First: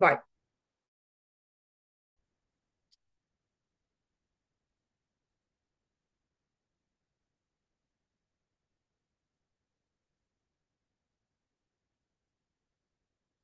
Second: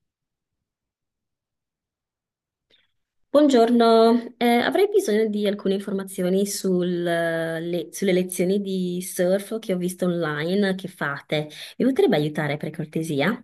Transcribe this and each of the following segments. Vai. Buongiorno, avrei bisogno di alcune informazioni sulle lezioni di surf che ho visto online che fate. Mi potrebbe aiutare per cortesia?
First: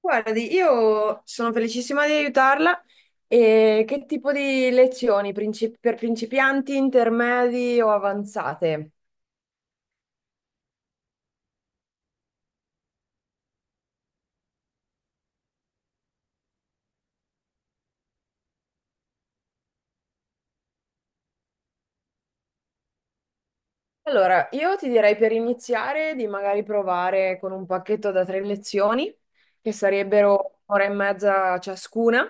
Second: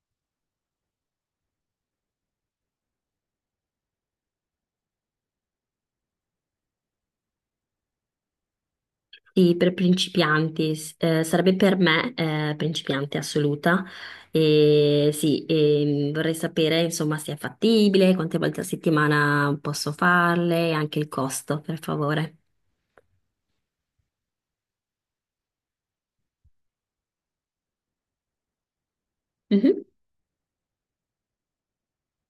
Guardi, io sono felicissima di aiutarla. E che tipo di lezioni? Per principianti, intermedi o avanzate? Sì, per principianti, sarebbe per me principiante assoluta. E sì, vorrei sapere insomma se è fattibile, quante volte a settimana posso farle e anche il costo, per favore. Allora, io ti direi per iniziare di magari provare con un pacchetto da tre lezioni, che Mhm. sarebbero ora e mezza ciascuna,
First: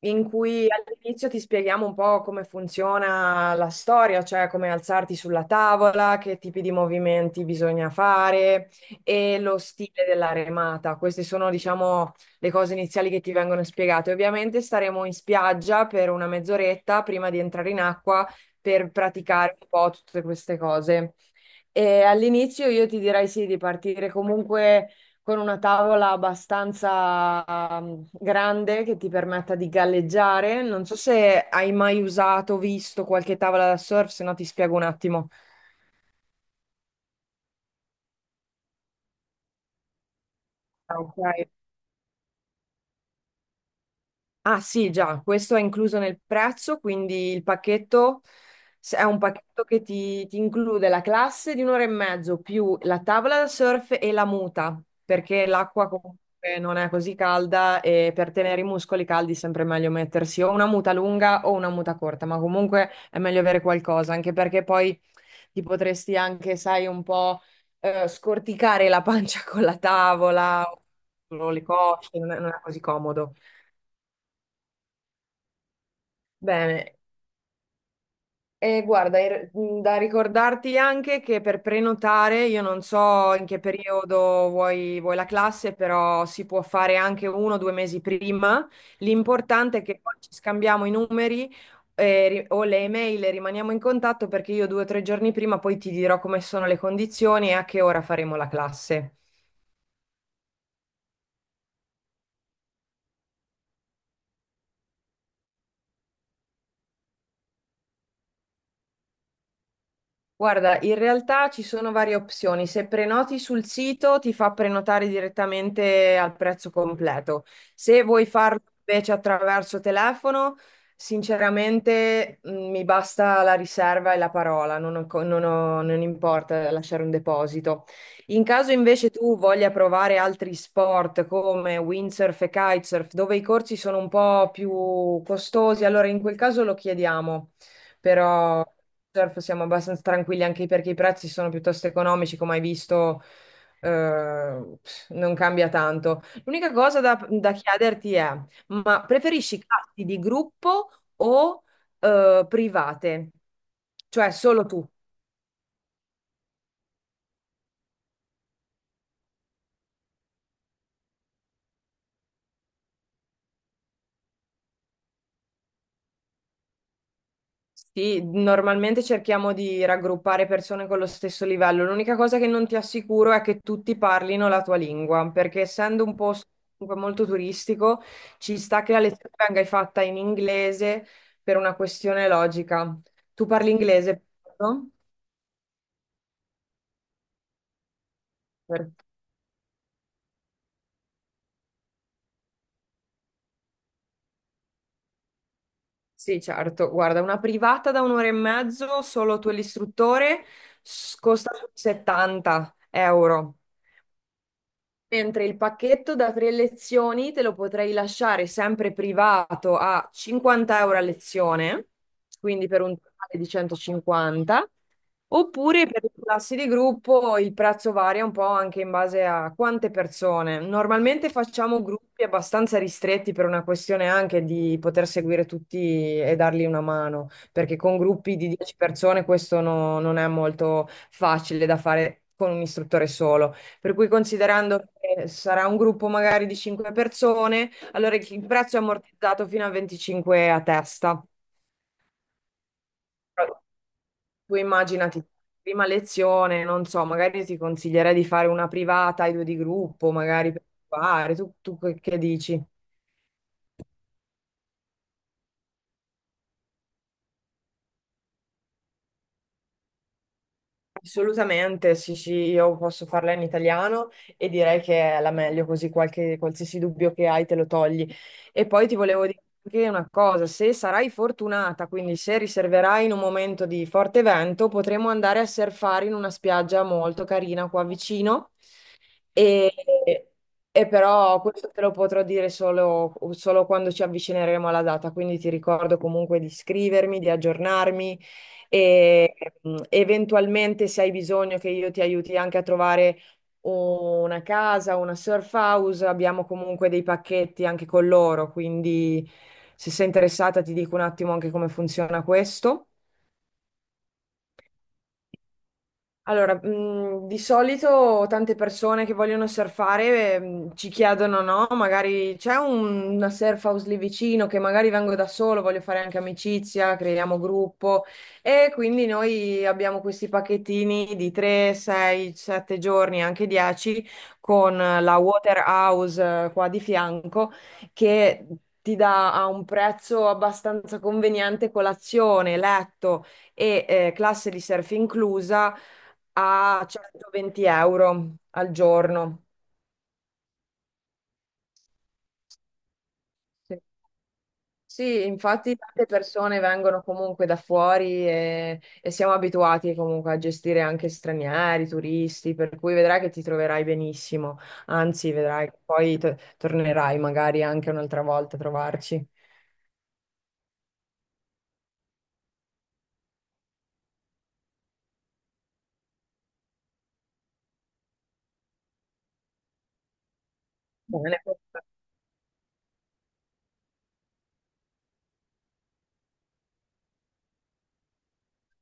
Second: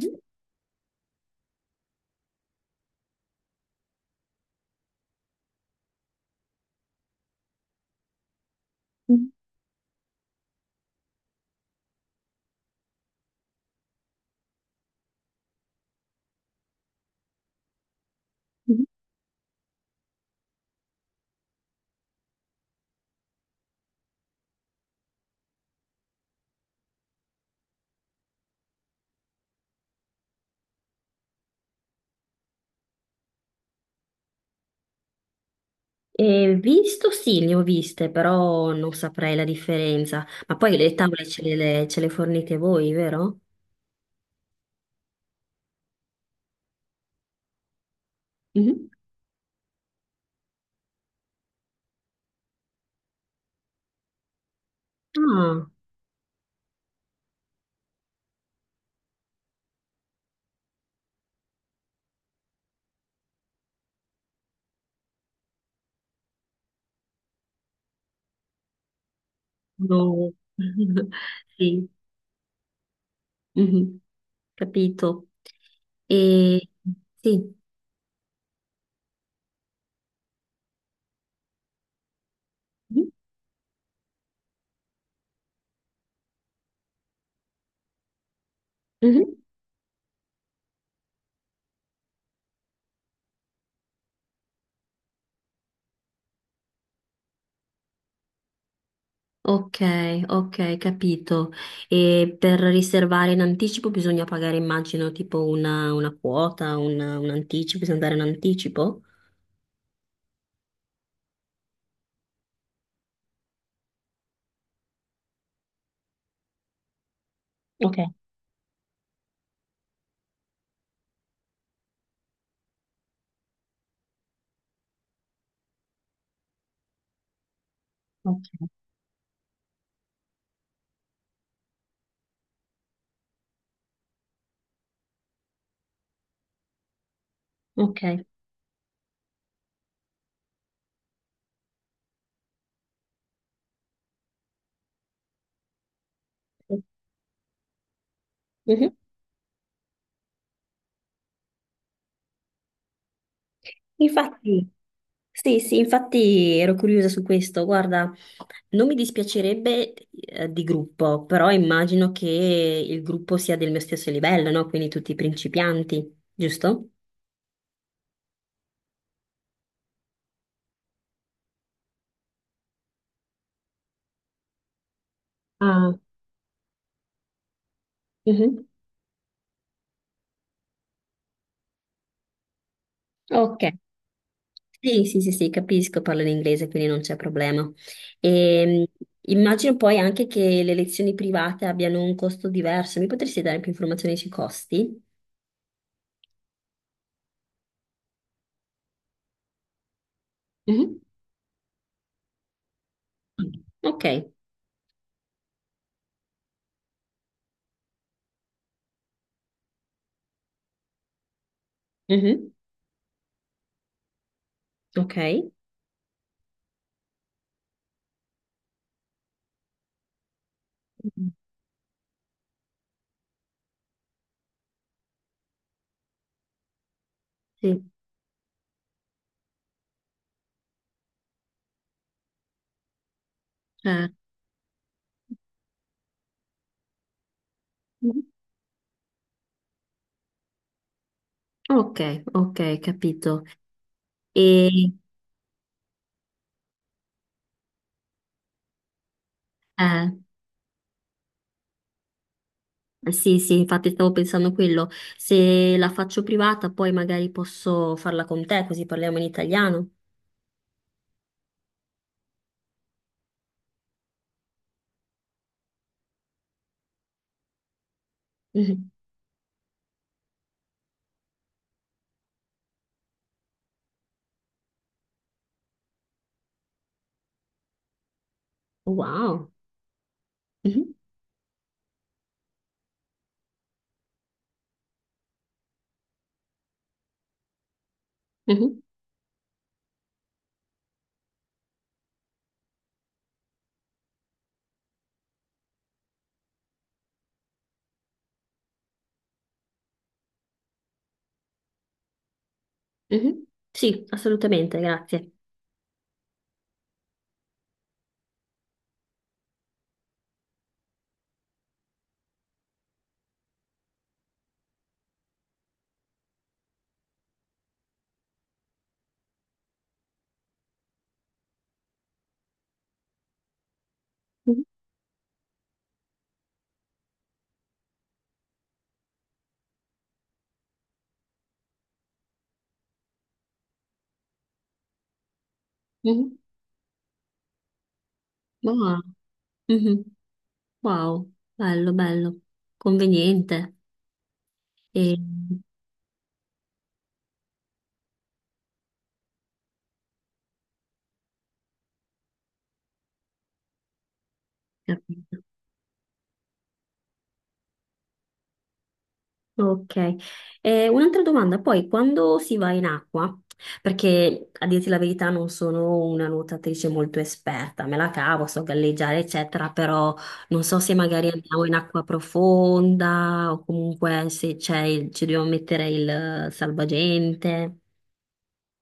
in cui all'inizio ti spieghiamo un po' come funziona la storia, cioè come alzarti sulla tavola, che tipi di movimenti bisogna fare e lo stile della remata. Queste sono, diciamo, le cose iniziali che ti vengono spiegate. Ovviamente staremo in spiaggia per una mezz'oretta prima di entrare in acqua Mhm. per praticare un po' tutte queste cose. E all'inizio io ti direi sì, di partire comunque con una tavola abbastanza grande che ti permetta di galleggiare. Non so se hai mai usato, visto qualche tavola da surf, se no ti spiego un attimo. E visto, sì, le ho viste, però non saprei la differenza. Ma poi le Ah, ok. tavole ce le fornite voi, vero? Ah sì, già, questo è incluso nel prezzo, quindi il pacchetto Mhm. se- è un pacchetto che ti include la classe di un'ora e mezzo più la tavola da surf e la muta, perché Ah, l'acqua comunque non è così calda e per tenere i muscoli caldi è sempre meglio mettersi o una muta lunga o una muta corta, ma comunque è meglio avere qualcosa, anche perché poi ti potresti anche, sai, un po' scorticare la pancia con la no. tavola o le Sì, cosce, non è così comodo. mhm, capito. E Bene, sì. e guarda, da ricordarti anche che per prenotare, io non Mhm. so in che periodo vuoi la classe, però si può fare anche uno o due mesi prima. Mhm. L'importante è che poi ci scambiamo i numeri, o le email e rimaniamo in contatto perché io due o tre giorni prima poi ti dirò come sono le condizioni e a che ora faremo la classe. Ok, ok, capito. E per riservare in anticipo bisogna pagare, immagino, tipo una quota, un anticipo, bisogna dare un anticipo? Guarda, in realtà ci sono varie opzioni. Se prenoti sul sito ti fa prenotare direttamente al prezzo completo. Ok, Se vuoi farlo invece attraverso telefono, sinceramente mi basta la riserva e la parola, non ho co- non ho- non importa lasciare un deposito. ok. In caso invece tu voglia provare altri sport come windsurf e kitesurf, dove i corsi sono un po' più costosi, allora in quel caso lo chiediamo, Ok. però surf siamo abbastanza tranquilli anche perché i prezzi sono piuttosto economici, come hai visto, eh, non cambia tanto. L'unica cosa da chiederti è, Mhm. ma preferisci classi di gruppo o private? Cioè solo Infatti. tu? Sì, sì, infatti ero curiosa su questo. Guarda, non mi dispiacerebbe di gruppo, però immagino che il gruppo sia del mio stesso livello, no? Quindi tutti principianti, giusto? Sì, normalmente cerchiamo di raggruppare persone con lo stesso livello. L'unica cosa che non ti assicuro è che tutti parlino la tua lingua, perché Ah, essendo un posto comunque molto turistico, ci mhm. sta che la lezione venga fatta in inglese per una questione logica. Tu Ok. parli inglese, no? Sì, sì, sì, sì, capisco, parlo in inglese, quindi non c'è problema. E, Per- immagino poi anche che le lezioni private abbiano un costo diverso. Mi potresti dare più informazioni sui costi? Sì, certo. Guarda, una privata da un'ora e mezzo, solo tu e l'istruttore, Mhm. Costa 70 euro. Ok. Mentre il pacchetto da tre lezioni te lo potrei lasciare sempre privato a 50 euro a lezione, Mhm. quindi per un totale di 150, Ok. oppure per le classi di gruppo il prezzo varia un po' anche in base a quante persone. Normalmente Mm. facciamo gruppi abbastanza ristretti per una questione anche di poter seguire tutti e dargli una mano, perché Sì, con gruppi di 10 persone questo non è molto facile da fare con un istruttore solo. Per cui certo. considerando che sarà un gruppo magari di 5 persone, allora il prezzo è ammortizzato fino a 25 a testa. Ok, ok, capito. Però tu E immaginati, prima lezione, non so, magari ti consiglierei di fare una privata, i due di eh, gruppo, magari per provare. Tu, tu che dici? sì, sì, infatti stavo pensando quello. Se la faccio privata, poi magari posso farla con te, così parliamo in italiano. Assolutamente, sì, sì, io posso farla in italiano e direi che è la meglio, così qualche, qualsiasi dubbio che hai te lo togli. E poi Mhm. ti volevo dire anche una cosa, se sarai fortunata, quindi se riserverai in un momento di forte vento, potremo andare a surfare in una spiaggia molto carina qua vicino Wow. e, e Mhm, però questo te lo potrò dire solo, solo quando ci avvicineremo alla data, quindi ti ricordo comunque di iscrivermi, di aggiornarmi mhm, e eventualmente se hai bisogno che io ti aiuti anche a trovare una casa, una surf house, abbiamo comunque dei pacchetti anche con loro, quindi se sei interessata ti dico un attimo anche come funziona questo. mhm. Sì, assolutamente, grazie. Allora, di solito tante persone che vogliono surfare, ci chiedono, no? Magari una surf house lì vicino che magari vengo da solo, voglio fare anche amicizia, creiamo gruppo e quindi noi abbiamo questi pacchettini di 3, 6, 7 giorni, anche 10 Mhm, con la Water House qua di fianco che ti dà a un prezzo abbastanza conveniente colazione, letto e classe di surf inclusa mhm. a 120 euro al Wow. giorno. Mhm. Wow, bello, bello. Conveniente. Sì. E... Sì, infatti tante persone vengono comunque da fuori e siamo abituati comunque a gestire anche stranieri, turisti, per cui vedrai che ti troverai benissimo. Anzi, capito. vedrai che poi tornerai magari anche un'altra volta a trovarci. Ok. Un'altra domanda, poi quando si va in acqua, perché a dirti la verità non sono una nuotatrice molto esperta, me la cavo, so galleggiare eccetera, però non so se magari Bene. andiamo in acqua profonda o comunque se c'è il- ci dobbiamo mettere il salvagente.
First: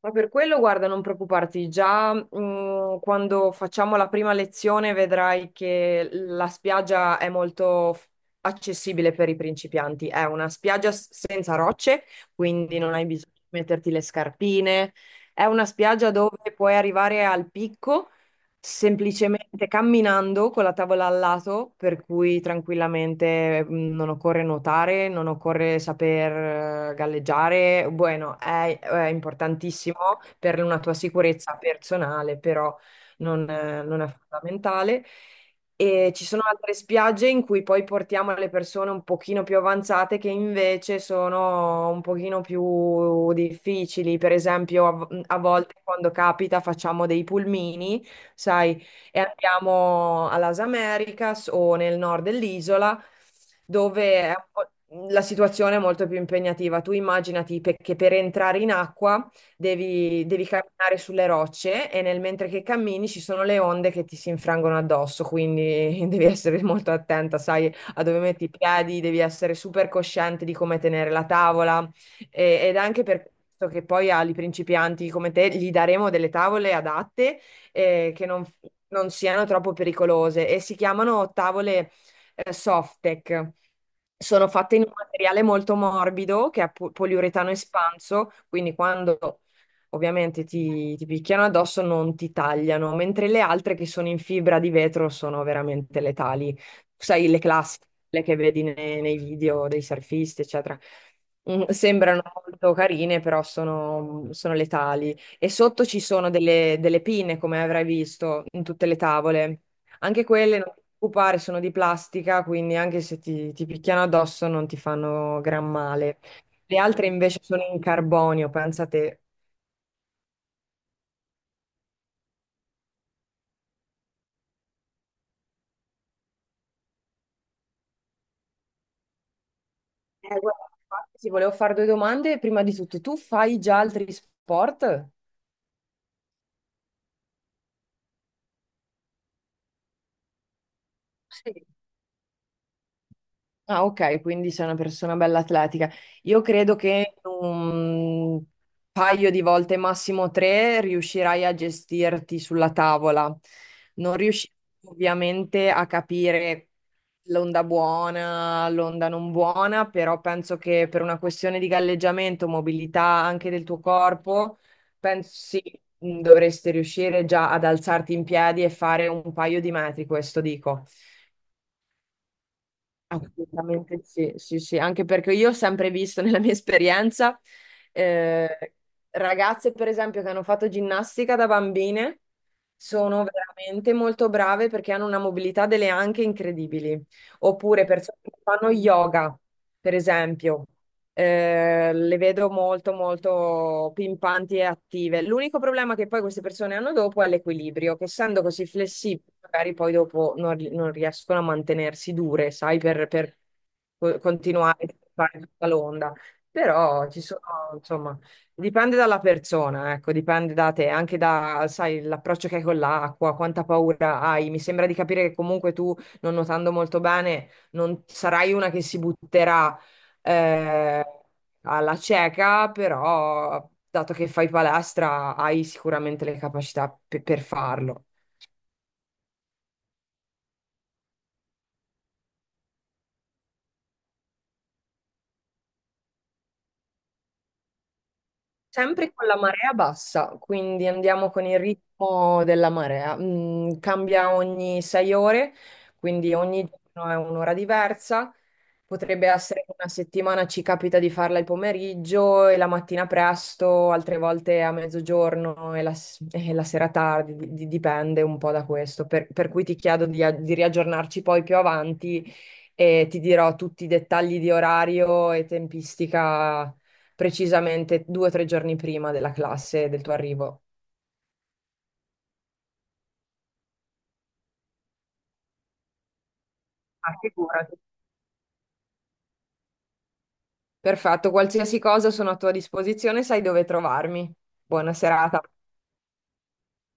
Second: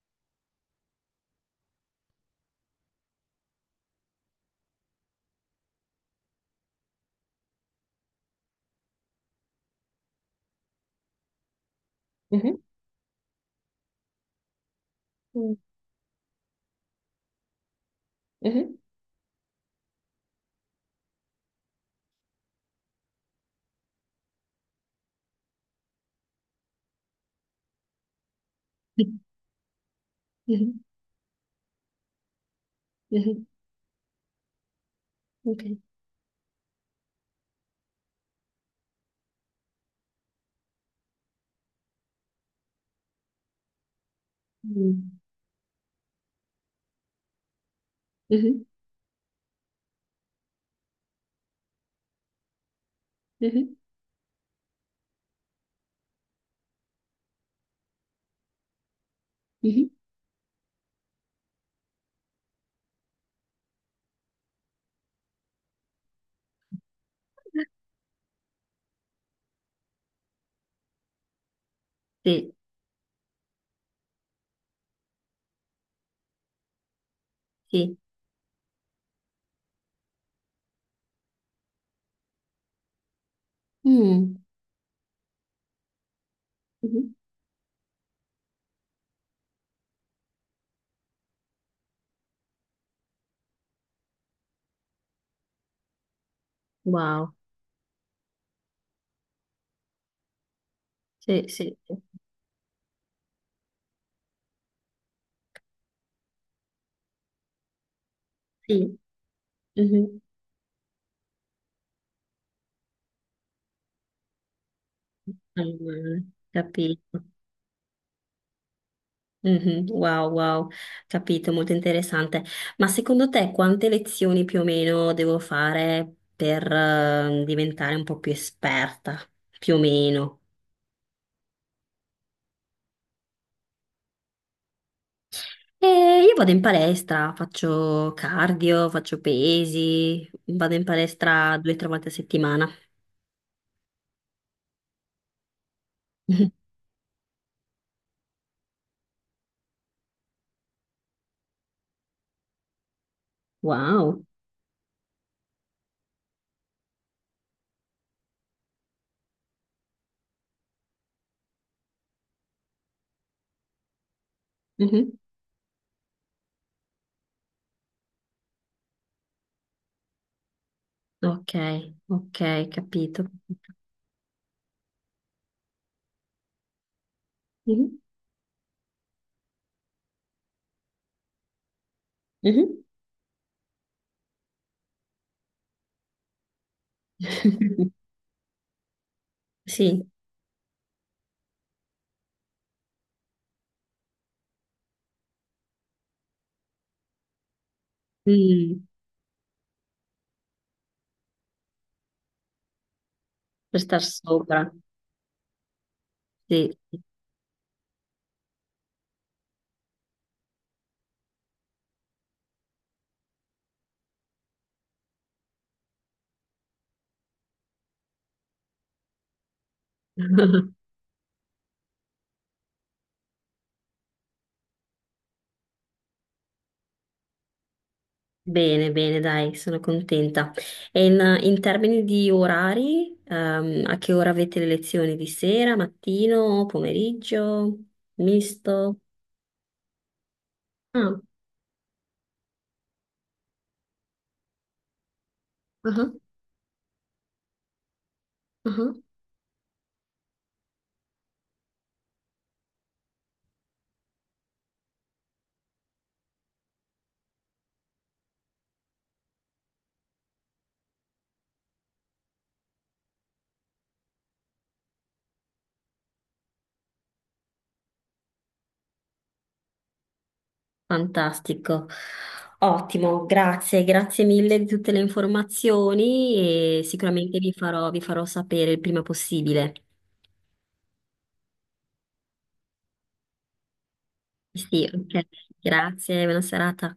Ma per quello, guarda, non preoccuparti, già quando facciamo la prima lezione vedrai che la spiaggia è molto accessibile per i principianti. È una spiaggia senza rocce, Mhm. quindi non hai bisogno di metterti le scarpine. È Mm. una spiaggia dove puoi arrivare al picco Mhm. semplicemente camminando con la tavola al lato, per cui tranquillamente non occorre nuotare, non occorre saper galleggiare. Bueno, è importantissimo per una Mhm, tua sicurezza personale, però mhm. Non è fondamentale. Ok. E ci sono altre spiagge in cui poi portiamo le persone un pochino più avanzate che invece sono un pochino più difficili. Per esempio, Mm. a volte quando capita facciamo dei pulmini, Mhm, sai, e andiamo a Las Americas o nel nord dell'isola, mhm, dove è un po', la situazione è molto più impegnativa. Tu immaginati che per entrare in acqua mhm. Devi camminare sulle rocce e nel mentre che cammini ci sono le onde che ti si infrangono addosso, quindi devi essere molto attenta, sai, a dove metti i piedi, devi essere super cosciente di come tenere la tavola Sì, ed è anche per questo che poi agli principianti come te gli daremo delle tavole adatte, sì. Che non, non siano troppo pericolose e si chiamano tavole Softec. Mm. Sono fatte in un materiale molto morbido che è Mhm. poliuretano espanso, quindi quando ovviamente ti picchiano addosso non ti tagliano, mentre le altre che sono in fibra di vetro sono veramente letali. Sai, Wow, le classiche quelle che vedi nei video dei surfisti, eccetera. sì, sì, sì. Sembrano molto carine, però sono letali. E sotto ci sono delle pinne, come avrai visto, in tutte le Sì. tavole. Mhm. Anche quelle, non ti preoccupare, sono di plastica, quindi anche se ti picchiano addosso non ti fanno gran male. Allora, Le altre capito. invece sono in carbonio, pensa te. Mhm, wow, wow, capito, molto interessante. Ma secondo te quante lezioni più o meno devo fare per diventare un po' più esperta? Più o meno. Guarda, infatti, ti volevo fare due domande. Prima di tutto, tu fai già altri sport? E io vado in palestra, faccio cardio, faccio pesi, vado in palestra Sì. 2 o 3 volte a settimana. Ah, ok, quindi sei una persona bella atletica. Io Mhm. credo che in un paio di volte, massimo tre, riuscirai a gestirti sulla tavola. Non Wow. riuscirai ovviamente a capire l'onda buona, l'onda non buona, però penso che per una questione di galleggiamento, mobilità anche del tuo corpo, Mhm. penso sì, dovresti riuscire già ad alzarti in piedi e fare un paio di metri, questo dico. Ok, ok, capito. Assolutamente sì, sì, sì, anche perché io ho sempre visto nella mia esperienza Mhm, eh, ragazze, per esempio, che hanno fatto ginnastica da bambine, mhm. sono veramente molto brave perché hanno una mobilità delle anche incredibili. Oppure persone che fanno yoga, per Sì. esempio. Le vedo molto, molto pimpanti e attive. L'unico problema che poi queste persone hanno dopo è l'equilibrio, che essendo così Mm, flessibili, magari poi dopo non riescono a mantenersi dure, sai, per per star sopra. continuare a fare tutta l'onda. Sì. Però ci sono, insomma, dipende dalla persona, ecco, dipende da te, anche da, sai, l'approccio che hai con l'acqua, quanta paura hai. Mi sembra di capire che comunque tu, non nuotando molto bene, non sarai una che si butterà eh, alla cieca, però dato che fai palestra hai sicuramente le capacità per farlo. Bene, bene, dai, sono contenta. E in termini di orari, a che ora avete le lezioni? Di sera, mattino, pomeriggio, misto? Sempre con la marea bassa, quindi Ah, andiamo con il ritmo della marea. Cambia ogni 6 ore, ah, quindi ogni giorno è un'ora diversa. ah. Potrebbe essere che una settimana ci capita di farla il pomeriggio e la mattina presto, altre volte a mezzogiorno e e la sera tardi, dipende un po' da questo. Per cui ti chiedo di riaggiornarci poi più avanti e ti dirò tutti i dettagli di orario e tempistica precisamente due o tre giorni prima della classe del tuo arrivo. Fantastico. Ottimo, grazie, grazie mille di tutte le informazioni e Ah, sicuramente vi figurati. farò, vi farò sapere il prima possibile. Perfetto, qualsiasi cosa sono a tua disposizione, sai dove trovarmi. Sì, Buona ok. serata. Grazie, buona serata.